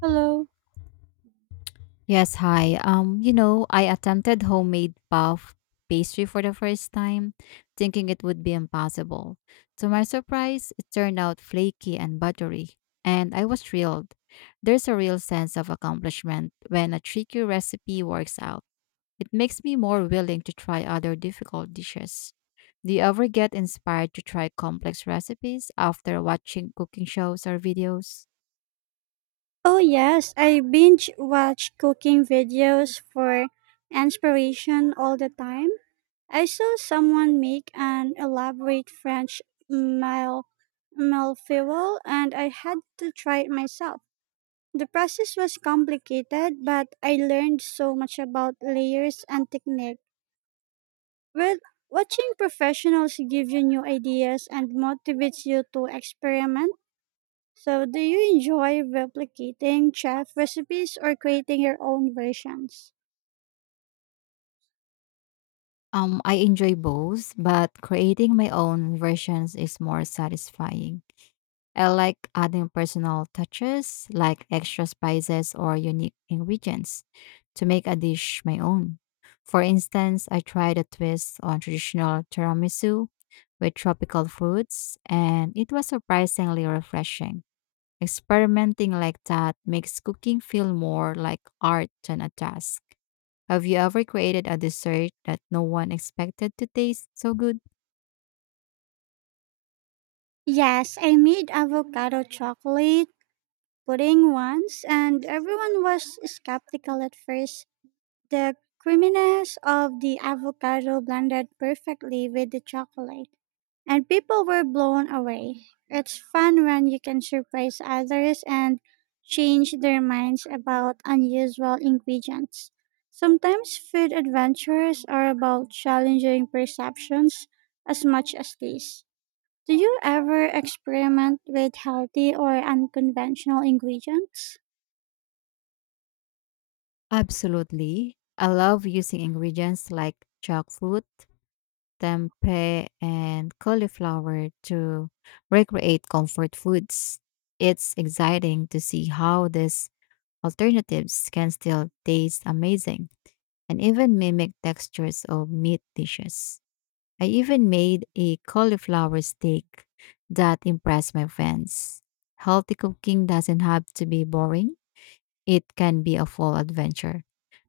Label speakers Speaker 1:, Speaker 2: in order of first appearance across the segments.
Speaker 1: Hello.
Speaker 2: Yes, hi. I attempted homemade puff pastry for the first time, thinking it would be impossible. To my surprise, it turned out flaky and buttery, and I was thrilled. There's a real sense of accomplishment when a tricky recipe works out. It makes me more willing to try other difficult dishes. Do you ever get inspired to try complex recipes after watching cooking shows or videos?
Speaker 1: Oh yes, I binge watch cooking videos for inspiration all the time. I saw someone make an elaborate French mal malfeuille and I had to try it myself. The process was complicated, but I learned so much about layers and technique. Well, Watching professionals give you new ideas and motivates you to experiment. So, do you enjoy replicating chef recipes or creating your own versions?
Speaker 2: I enjoy both, but creating my own versions is more satisfying. I like adding personal touches like extra spices or unique ingredients to make a dish my own. For instance, I tried a twist on traditional tiramisu with tropical fruits, and it was surprisingly refreshing. Experimenting like that makes cooking feel more like art than a task. Have you ever created a dessert that no one expected to taste so good?
Speaker 1: Yes, I made avocado chocolate pudding once, and everyone was skeptical at first. The creaminess of the avocado blended perfectly with the chocolate, and people were blown away. It's fun when you can surprise others and change their minds about unusual ingredients. Sometimes food adventures are about challenging perceptions as much as these. Do you ever experiment with healthy or unconventional ingredients?
Speaker 2: Absolutely. I love using ingredients like jackfruit, tempeh, and cauliflower to recreate comfort foods. It's exciting to see how these alternatives can still taste amazing and even mimic textures of meat dishes. I even made a cauliflower steak that impressed my friends. Healthy cooking doesn't have to be boring, it can be a full adventure.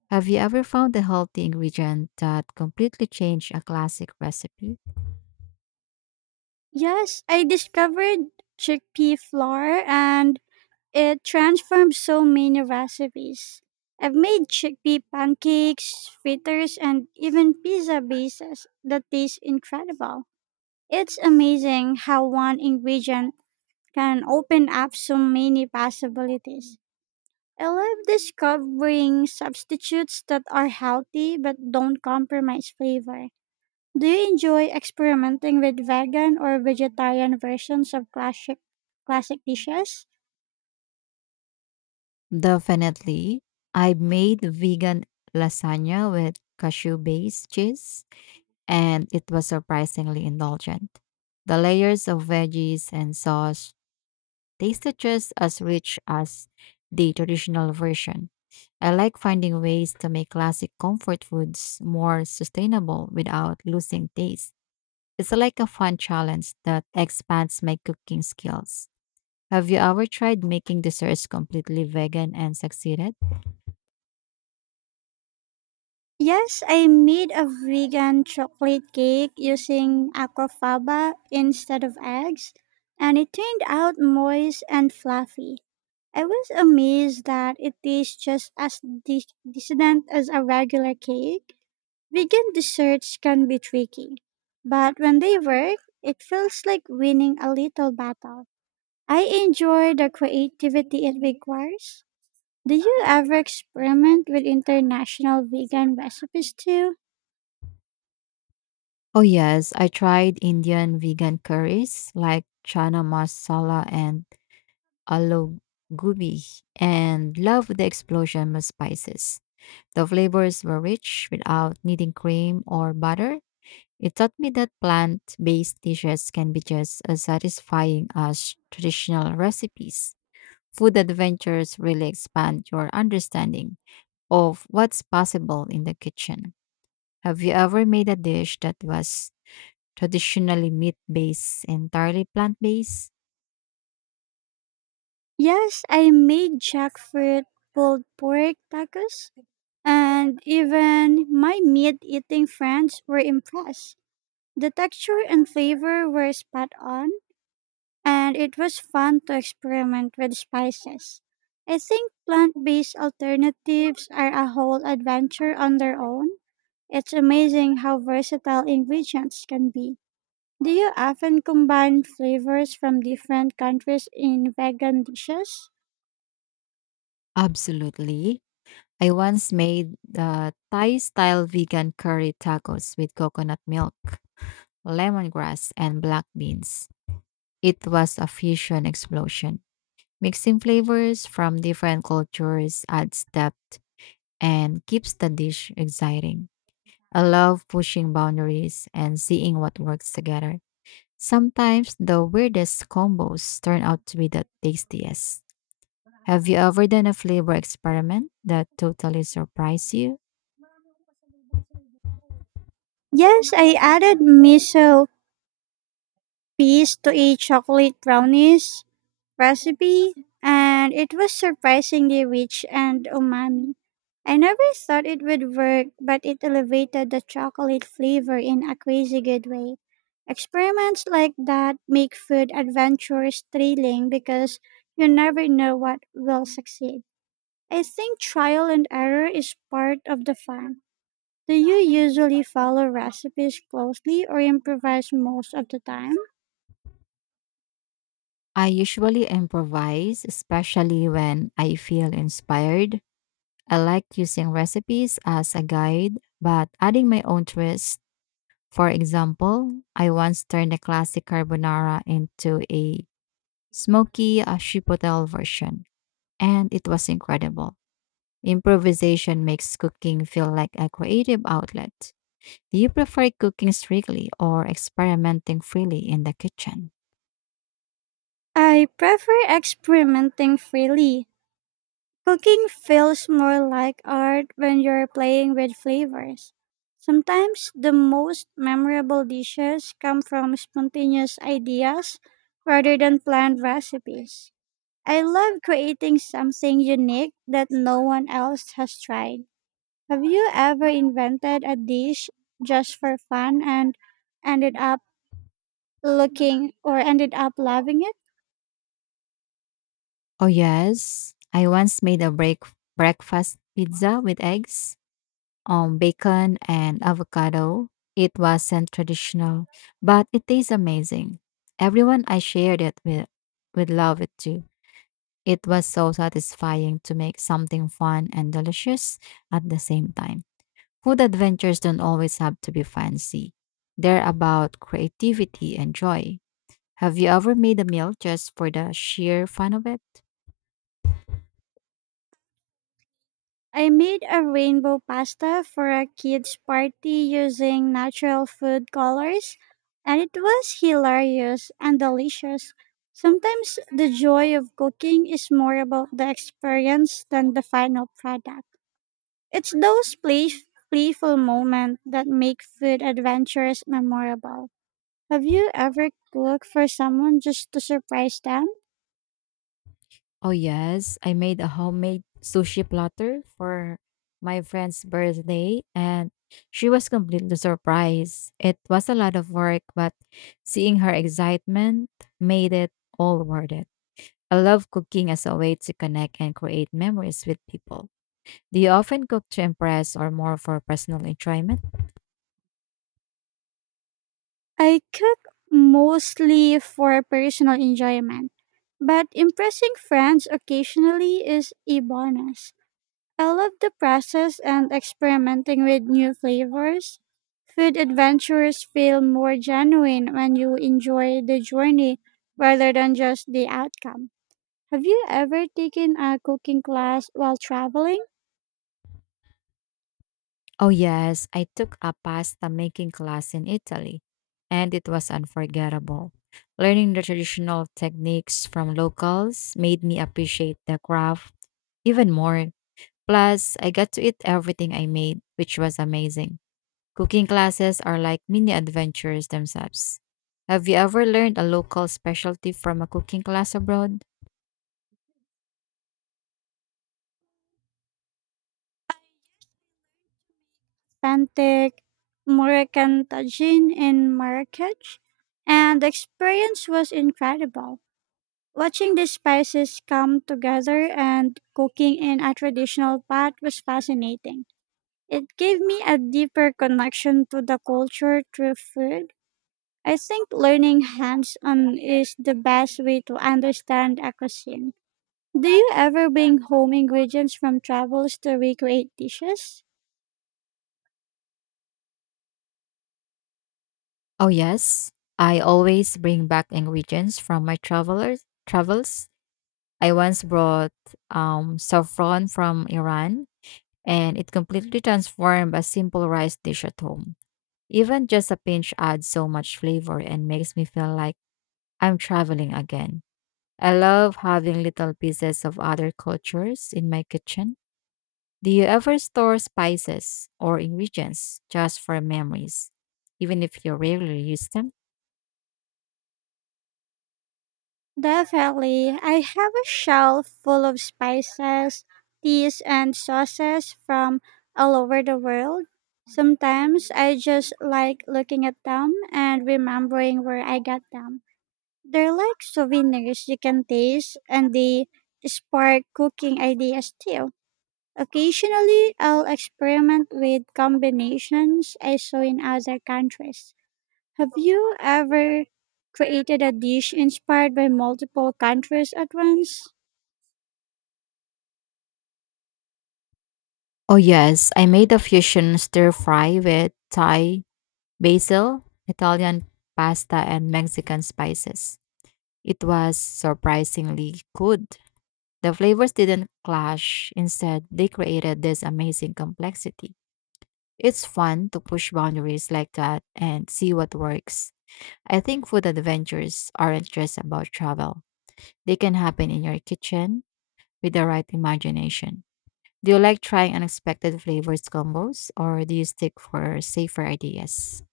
Speaker 2: Have you ever found a healthy ingredient that completely changed a classic recipe?
Speaker 1: Yes, I discovered chickpea flour and it transformed so many recipes. I've made chickpea pancakes, fritters, and even pizza bases that taste incredible. It's amazing how one ingredient can open up so many possibilities. I love discovering substitutes that are healthy but don't compromise flavor. Do you enjoy experimenting with vegan or vegetarian versions of classic dishes?
Speaker 2: Definitely. I made vegan lasagna with cashew based cheese, and it was surprisingly indulgent. The layers of veggies and sauce, they just as rich as the traditional version. I like finding ways to make classic comfort foods more sustainable without losing taste. It's like a fun challenge that expands my cooking skills. Have you ever tried making desserts completely vegan and succeeded?
Speaker 1: Yes, I made a vegan chocolate cake using aquafaba instead of eggs, and it turned out moist and fluffy. I was amazed that it tastes just as decadent as a regular cake. Vegan desserts can be tricky, but when they work, it feels like winning a little battle. I enjoy the creativity it requires. Do you ever experiment with international vegan recipes too?
Speaker 2: Oh, yes, I tried Indian vegan curries like chana masala and aloo gobi and loved the explosion of spices. The flavors were rich without needing cream or butter. It taught me that plant based dishes can be just as satisfying as traditional recipes. Food adventures really expand your understanding of what's possible in the kitchen. Have you ever made a dish that was traditionally meat based, entirely plant based?
Speaker 1: Yes, I made jackfruit pulled pork tacos, and even my meat eating friends were impressed. The texture and flavor were spot on, and it was fun to experiment with spices. I think plant based alternatives are a whole adventure on their own. It's amazing how versatile ingredients can be. Do you often combine flavors from different countries in vegan dishes?
Speaker 2: Absolutely. I once made the Thai style vegan curry tacos with coconut milk, lemongrass, and black beans. It was a fusion explosion. Mixing flavors from different cultures adds depth and keeps the dish exciting. I love pushing boundaries and seeing what works together. Sometimes the weirdest combos turn out to be the tastiest. Have you ever done a flavor experiment that totally surprised you?
Speaker 1: Yes, I added miso peas to a chocolate brownies recipe, and it was surprisingly rich and umami. I never thought it would work, but it elevated the chocolate flavor in a crazy good way. Experiments like that make food adventures thrilling because you never know what will succeed. I think trial and error is part of the fun. Do you usually follow recipes closely or improvise most of the time?
Speaker 2: I usually improvise, especially when I feel inspired. I like using recipes as a guide, but adding my own twist. For example, I once turned a classic carbonara into a smoky chipotle version, and it was incredible. Improvisation makes cooking feel like a creative outlet. Do you prefer cooking strictly or experimenting freely in the kitchen?
Speaker 1: I prefer experimenting freely. Cooking feels more like art when you're playing with flavors. Sometimes the most memorable dishes come from spontaneous ideas rather than planned recipes. I love creating something unique that no one else has tried. Have you ever invented a dish just for fun and ended up looking or ended up loving it?
Speaker 2: Oh, yes. I once made a breakfast pizza with eggs, bacon and avocado. It wasn't traditional, but it tastes amazing. Everyone I shared it with would love it too. It was so satisfying to make something fun and delicious at the same time. Food adventures don't always have to be fancy. They're about creativity and joy. Have you ever made a meal just for the sheer fun of it?
Speaker 1: I made a rainbow pasta for a kids' party using natural food colors, and it was hilarious and delicious. Sometimes the joy of cooking is more about the experience than the final product. It's those playful moments that make food adventures memorable. Have you ever cooked for someone just to surprise them?
Speaker 2: Oh, yes. I made a homemade sushi platter for my friend's birthday, and she was completely surprised. It was a lot of work, but seeing her excitement made it all worth it. I love cooking as a way to connect and create memories with people. Do you often cook to impress or more for personal enjoyment?
Speaker 1: I cook mostly for personal enjoyment, but impressing friends occasionally is a bonus. I love the process and experimenting with new flavors. Food adventures feel more genuine when you enjoy the journey rather than just the outcome. Have you ever taken a cooking class while traveling?
Speaker 2: Oh, yes, I took a pasta making class in Italy, and it was unforgettable. Learning the traditional techniques from locals made me appreciate the craft even more. Plus, I got to eat everything I made, which was amazing. Cooking classes are like mini adventures themselves. Have you ever learned a local specialty from a cooking class abroad?
Speaker 1: Authentic Moroccan tagine in Marrakech, and the experience was incredible. Watching the spices come together and cooking in a traditional pot was fascinating. It gave me a deeper connection to the culture through food. I think learning hands on is the best way to understand a cuisine. Do you ever bring home ingredients from travels to recreate dishes?
Speaker 2: Oh, yes. I always bring back ingredients from my travels. I once brought saffron from Iran, and it completely transformed a simple rice dish at home. Even just a pinch adds so much flavor and makes me feel like I'm traveling again. I love having little pieces of other cultures in my kitchen. Do you ever store spices or ingredients just for memories, even if you rarely use them?
Speaker 1: Definitely. I have a shelf full of spices, teas, and sauces from all over the world. Sometimes I just like looking at them and remembering where I got them. They're like souvenirs you can taste, and they spark cooking ideas too. Occasionally, I'll experiment with combinations I saw in other countries. Have you ever created a dish inspired by multiple countries at once?
Speaker 2: Oh, yes, I made a fusion stir fry with Thai basil, Italian pasta, and Mexican spices. It was surprisingly good. The flavors didn't clash, instead, they created this amazing complexity. It's fun to push boundaries like that and see what works. I think food adventures aren't just about travel, they can happen in your kitchen with the right imagination. Do you like trying unexpected flavors combos or do you stick for safer ideas?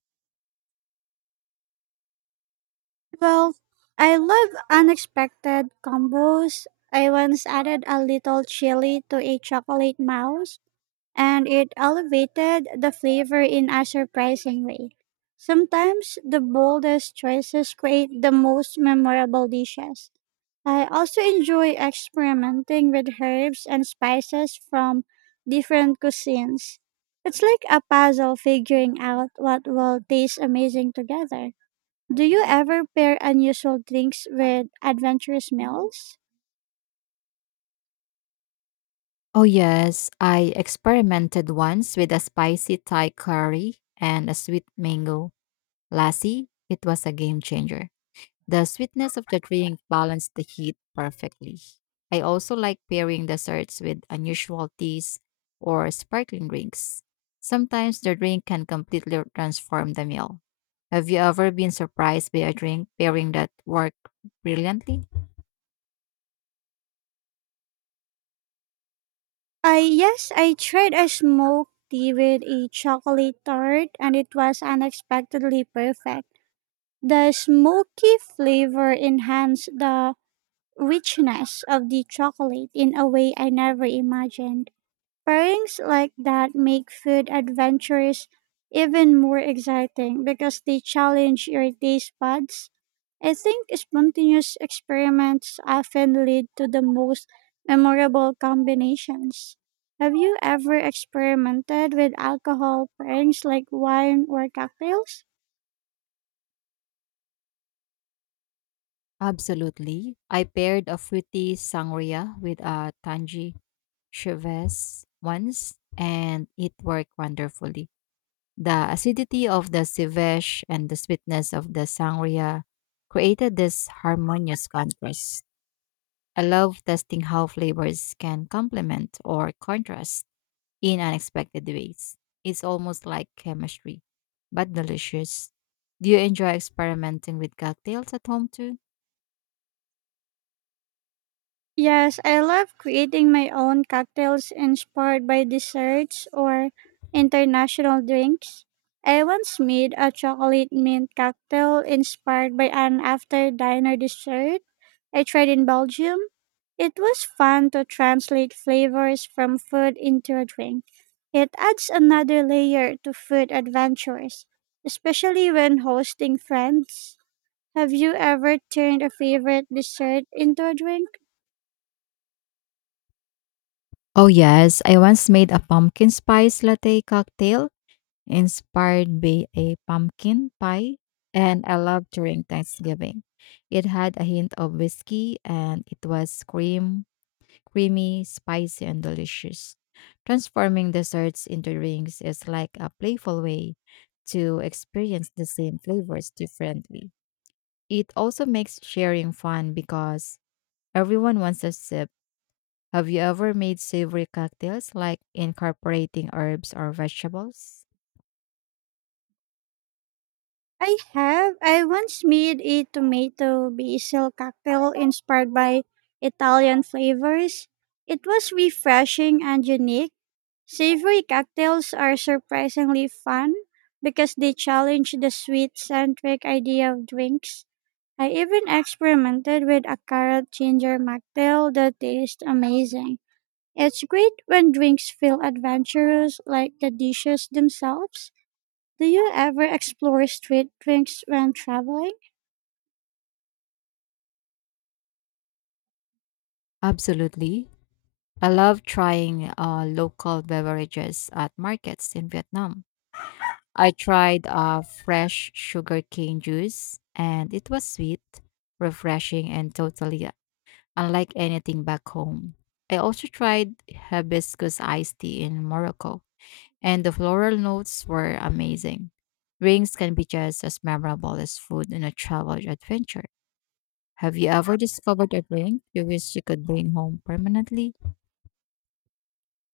Speaker 1: Well, I love unexpected combos. I once added a little chili to a chocolate mouse and it elevated the flavor in a surprising way. Sometimes the boldest choices create the most memorable dishes. I also enjoy experimenting with herbs and spices from different cuisines. It's like a puzzle figuring out what will taste amazing together. Do you ever pair unusual drinks with adventurous meals?
Speaker 2: Oh, yes. I experimented once with a spicy Thai curry and a sweet mango lassi. It was a game changer. The sweetness of the drink balanced the heat perfectly. I also like pairing desserts with unusual teas or sparkling drinks. Sometimes the drink can completely transform the meal. Have you ever been surprised by a drink pairing that worked brilliantly?
Speaker 1: I yes, I tried a smoked tea with a chocolate tart and it was unexpectedly perfect. The smoky flavor enhanced the richness of the chocolate in a way I never imagined. Pairings like that make food adventures even more exciting because they challenge your taste buds. I think spontaneous experiments often lead to the most memorable combinations. Have you ever experimented with alcohol pairings like wine or cocktails?
Speaker 2: Absolutely. I paired a fruity sangria with a tangy Cheves once and it worked wonderfully. The acidity of the Civesh and the sweetness of the Sangria created this harmonious contrast. I love testing how flavors can complement or contrast in unexpected ways. It's almost like chemistry, but delicious. Do you enjoy experimenting with cocktails at home too?
Speaker 1: Yes, I love creating my own cocktails inspired by desserts or international drinks. I once made a chocolate mint cocktail inspired by an after dinner dessert I tried in Belgium. It was fun to translate flavors from food into a drink. It adds another layer to food adventures, especially when hosting friends. Have you ever turned a favorite dessert into a drink?
Speaker 2: Oh, yes. I once made a pumpkin spice latte cocktail inspired by a pumpkin pie, and I loved during Thanksgiving. It had a hint of whiskey and it was creamy, spicy, and delicious. Transforming desserts into drinks is like a playful way to experience the same flavors differently. It also makes sharing fun because everyone wants a sip. Have you ever made savory cocktails like incorporating herbs or vegetables?
Speaker 1: I have. I once made a tomato basil cocktail inspired by Italian flavors. It was refreshing and unique. Savory cocktails are surprisingly fun because they challenge the sweet centric idea of drinks. I even experimented with a carrot ginger mocktail that tastes amazing. It's great when drinks feel adventurous like the dishes themselves. Do you ever explore street drinks when traveling?
Speaker 2: Absolutely. I love trying local beverages at markets in Vietnam. I tried fresh sugarcane juice, and it was sweet, refreshing, and totally unlike anything back home. I also tried hibiscus iced tea in Morocco, and the floral notes were amazing. Drinks can be just as memorable as food in a travel adventure. Have you ever discovered a drink you wish you could bring home permanently?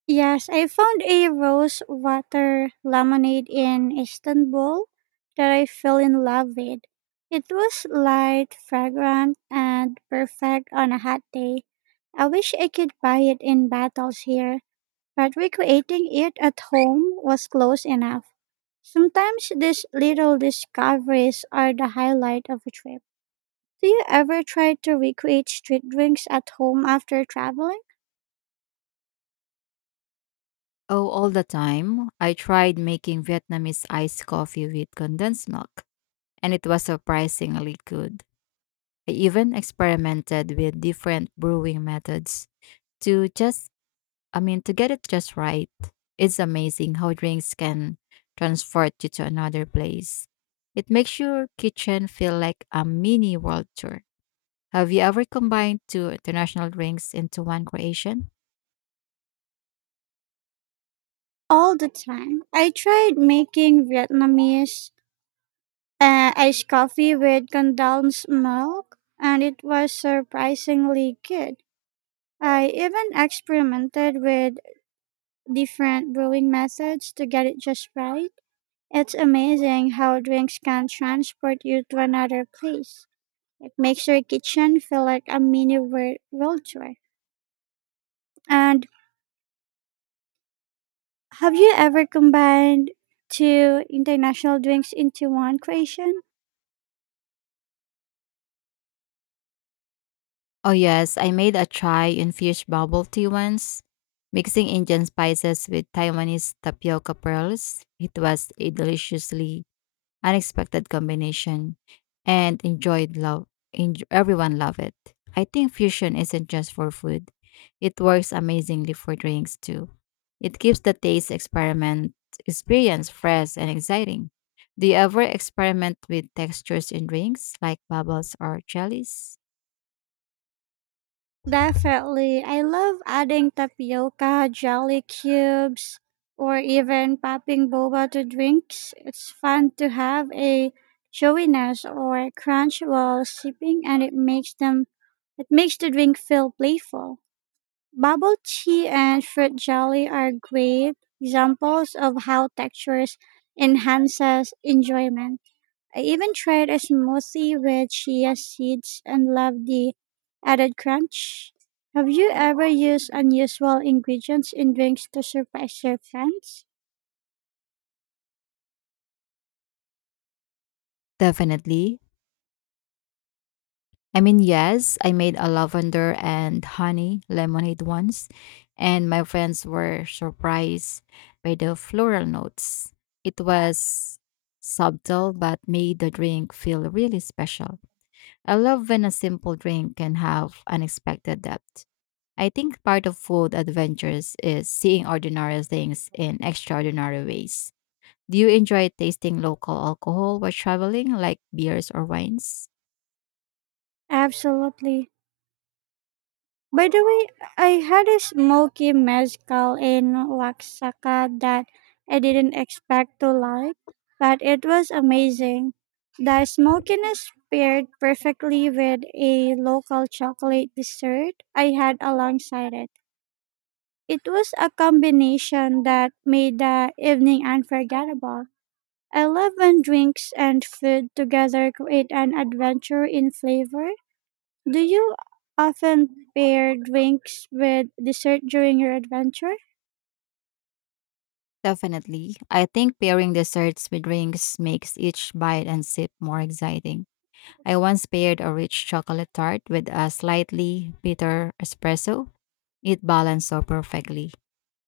Speaker 1: Yes, I found a rose water lemonade in Istanbul that I fell in love with. It was light, fragrant, and perfect on a hot day. I wish I could buy it in bottles here, but recreating it at home was close enough. Sometimes these little discoveries are the highlight of a trip. Do you ever try to recreate street drinks at home after traveling?
Speaker 2: Oh, all the time. I tried making Vietnamese iced coffee with condensed milk, and it was surprisingly good. I even experimented with different brewing methods to to get it just right. It's amazing how drinks can transport you to another place. It makes your kitchen feel like a mini world tour. Have you ever combined two international drinks into one creation?
Speaker 1: All the time. I tried making Vietnamese iced coffee with condensed milk, and it was surprisingly good. I even experimented with different brewing methods to get it just right. It's amazing how drinks can transport you to another place. It makes your kitchen feel like a mini world tour. And Have you ever combined two international drinks into one creation?
Speaker 2: Oh, yes, I made a chai infused bubble tea once, mixing Indian spices with Taiwanese tapioca pearls. It was a deliciously unexpected combination, and enjoyed love. Everyone love it. I think fusion isn't just for food; it works amazingly for drinks too. It keeps the taste experiment experience fresh and exciting. Do you ever experiment with textures in drinks like bubbles or jellies?
Speaker 1: Definitely. I love adding tapioca, jelly cubes, or even popping boba to drinks. It's fun to have a showiness or crunch while sipping and it makes the drink feel playful. Bubble tea and fruit jelly are great examples of how textures enhances enjoyment. I even tried a smoothie with chia seeds and loved the added crunch. Have you ever used unusual ingredients in drinks to surprise your friends?
Speaker 2: Definitely. Yes, I made a lavender and honey lemonade once, and my friends were surprised by the floral notes. It was subtle but made the drink feel really special. I love when a simple drink can have unexpected depth. I think part of food adventures is seeing ordinary things in extraordinary ways. Do you enjoy tasting local alcohol while traveling, like beers or wines?
Speaker 1: Absolutely. By the way, I had a smoky mezcal in Oaxaca that I didn't expect to like, but it was amazing. The smokiness paired perfectly with a local chocolate dessert I had alongside it. It was a combination that made the evening unforgettable. I love when drinks and food together create an adventure in flavor. Do you often pair drinks with dessert during your adventure?
Speaker 2: Definitely. I think pairing desserts with drinks makes each bite and sip more exciting. I once paired a rich chocolate tart with a slightly bitter espresso. It balanced so perfectly.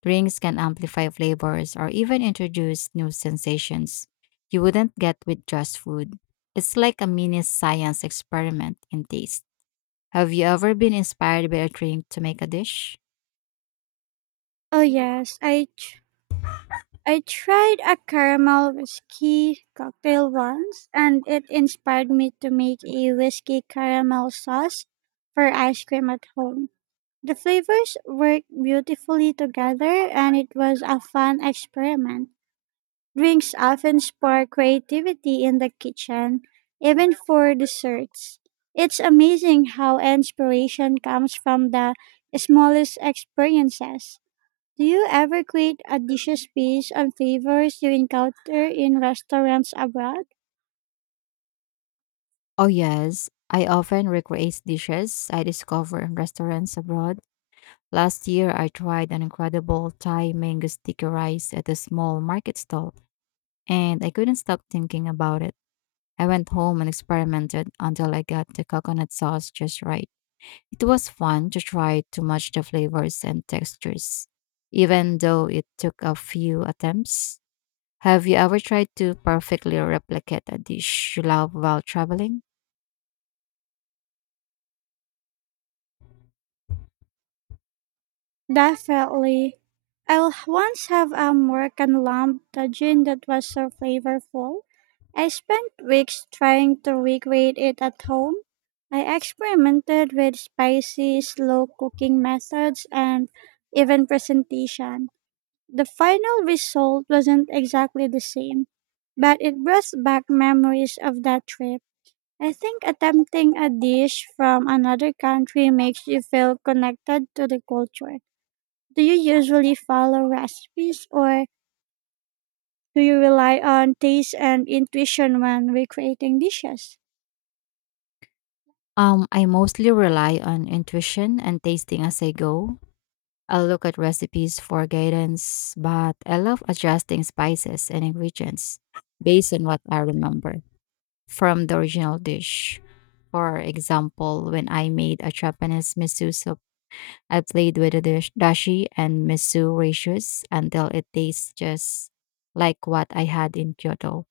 Speaker 2: Drinks can amplify flavors or even introduce new sensations you wouldn't get with just food. It's like a mini science experiment in taste. Have you ever been inspired by a drink to make a dish?
Speaker 1: Oh yes, I tried a caramel whiskey cocktail once, and it inspired me to make a whiskey caramel sauce for ice cream at home. The flavors worked beautifully together and it was a fun experiment. Drinks often spark creativity in the kitchen, even for desserts. It's amazing how inspiration comes from the smallest experiences. Do you ever create a dishes based on flavors you encounter in restaurants abroad?
Speaker 2: Oh, yes. I often recreate dishes I discover in restaurants abroad. Last year, I tried an incredible Thai mango sticky rice at a small market stall, and I couldn't stop thinking about it. I went home and experimented until I got the coconut sauce just right. It was fun to try to match the flavors and textures, even though it took a few attempts. Have you ever tried to perfectly replicate a dish you love while traveling?
Speaker 1: Definitely. Once have a Moroccan lamb tajine that was so flavorful. I spent weeks trying to recreate it at home. I experimented with spicy, slow cooking methods and even presentation. The final result wasn't exactly the same, but it brought back memories of that trip. I think attempting a dish from another country makes you feel connected to the culture. Do you usually follow recipes or do you rely on taste and intuition when recreating dishes?
Speaker 2: I mostly rely on intuition and tasting as I go. I'll look at recipes for guidance, but I love adjusting spices and ingredients based on what I remember from the original dish. For example, when I made a Japanese miso soup, I played with the dashi and miso ratios until it tastes just like what I had in Kyoto.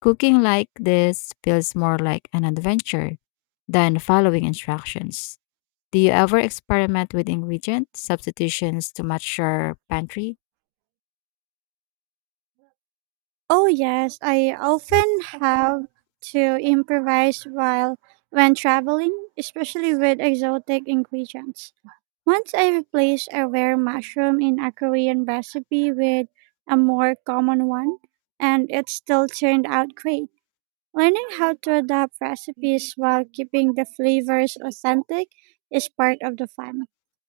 Speaker 2: Cooking like this feels more like an adventure than following instructions. Do you ever experiment with ingredient substitutions to match your pantry?
Speaker 1: Oh, yes, I often have to improvise while when traveling, especially with exotic ingredients. Once I replaced a rare mushroom in a Korean recipe with a more common one, and it still turned out great. Learning how to adapt recipes while keeping the flavors authentic is part of the fun.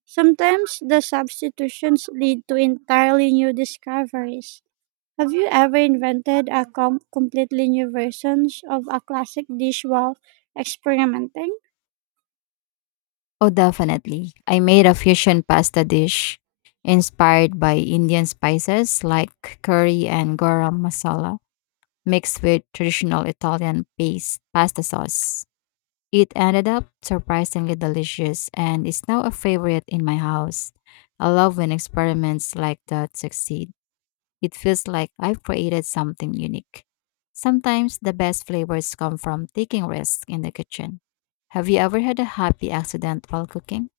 Speaker 1: Sometimes the substitutions lead to entirely new discoveries. Have you ever invented a completely new versions of a classic dish while experimenting?
Speaker 2: Oh, definitely. I made a fusion pasta dish inspired by Indian spices like curry and garam masala mixed with traditional Italian paste pasta sauce. It ended up surprisingly delicious and is now a favorite in my house. I love when experiments like that succeed. It feels like I've created something unique. Sometimes the best flavors come from taking risks in the kitchen. Have you ever had a happy accident while cooking?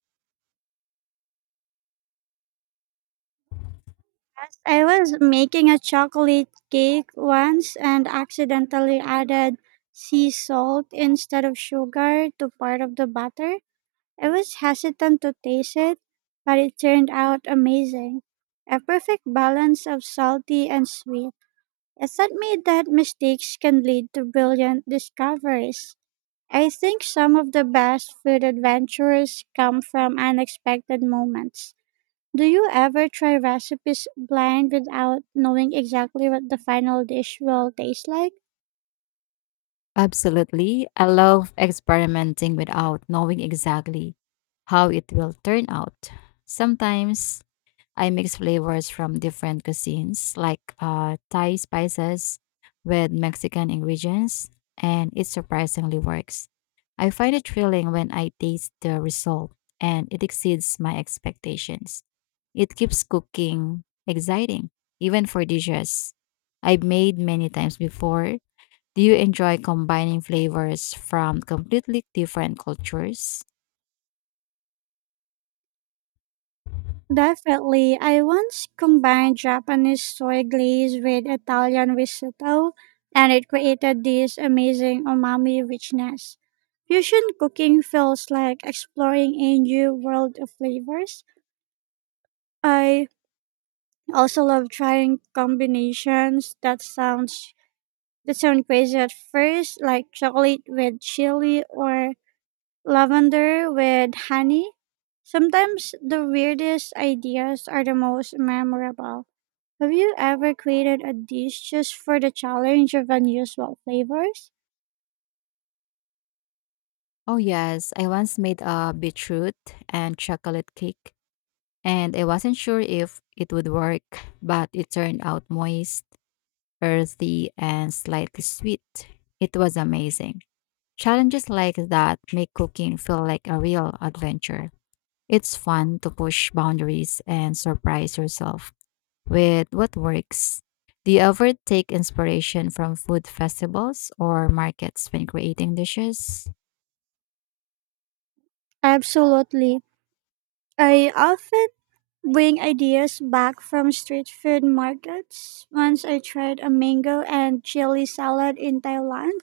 Speaker 1: I was making a chocolate cake once and accidentally added sea salt instead of sugar to part of the batter. I was hesitant to taste it, but it turned out amazing. A perfect balance of salty and sweet. It taught me that mistakes can lead to brilliant discoveries. I think some of the best food adventures come from unexpected moments. Do you ever try recipes blind without knowing exactly what the final dish will taste like?
Speaker 2: Absolutely. I love experimenting without knowing exactly how it will turn out. Sometimes I mix flavors from different cuisines, like Thai spices with Mexican ingredients, and it surprisingly works. I find it thrilling when I taste the result, and it exceeds my expectations. It keeps cooking exciting, even for dishes I've made many times before. Do you enjoy combining flavors from completely different cultures?
Speaker 1: Definitely. I once combined Japanese soy glaze with Italian risotto, and it created this amazing umami richness. Fusion cooking feels like exploring a new world of flavors. I also love trying combinations that sound crazy at first, like chocolate with chili or lavender with honey. Sometimes the weirdest ideas are the most memorable. Have you ever created a dish just for the challenge of unusual flavors?
Speaker 2: Oh, yes. I once made a beetroot and chocolate cake and I wasn't sure if it would work, but it turned out moist, earthy, and slightly sweet. It was amazing. Challenges like that make cooking feel like a real adventure. It's fun to push boundaries and surprise yourself with what works. Do you ever take inspiration from food festivals or markets when creating dishes?
Speaker 1: Absolutely. I often bring ideas back from street food markets. Once I tried a mango and chili salad in Thailand,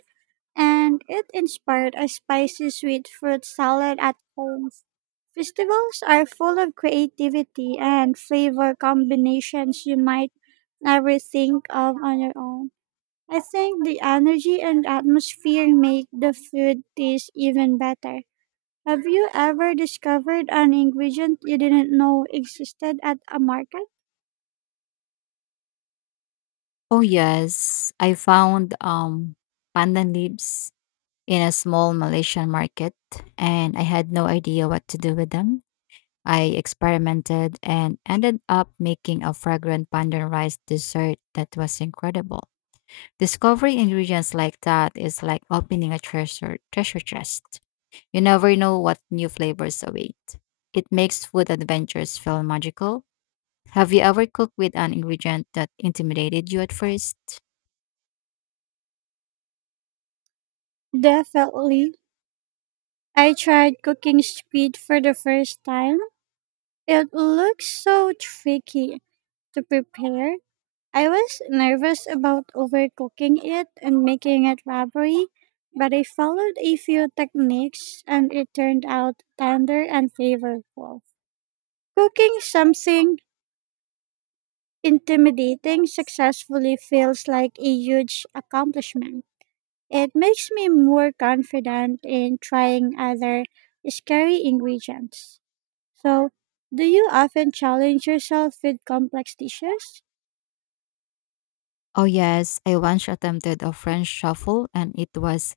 Speaker 1: and it inspired a spicy sweet fruit salad at home. Festivals are full of creativity and flavor combinations you might never think of on your own. I think the energy and atmosphere make the food taste even better. Have you ever discovered an ingredient you didn't know existed at a market?
Speaker 2: Oh yes, I found pandan leaves in a small Malaysian market, and I had no idea what to do with them. I experimented and ended up making a fragrant pandan rice dessert that was incredible. Discovering ingredients like that is like opening a treasure chest. You never know what new flavors await. It makes food adventures feel magical. Have you ever cooked with an ingredient that intimidated you at first?
Speaker 1: Definitely. I tried cooking squid for the first time. It looks so tricky to prepare. I was nervous about overcooking it and making it rubbery, but I followed a few techniques and it turned out tender and flavorful. Cooking something intimidating successfully feels like a huge accomplishment. It makes me more confident in trying other scary ingredients. So, do you often challenge yourself with complex dishes?
Speaker 2: Oh, yes. I once attempted a French shuffle and it was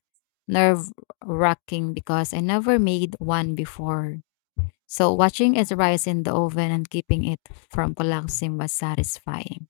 Speaker 2: nerve wracking because I never made one before. So, watching it rise in the oven and keeping it from collapsing was satisfying.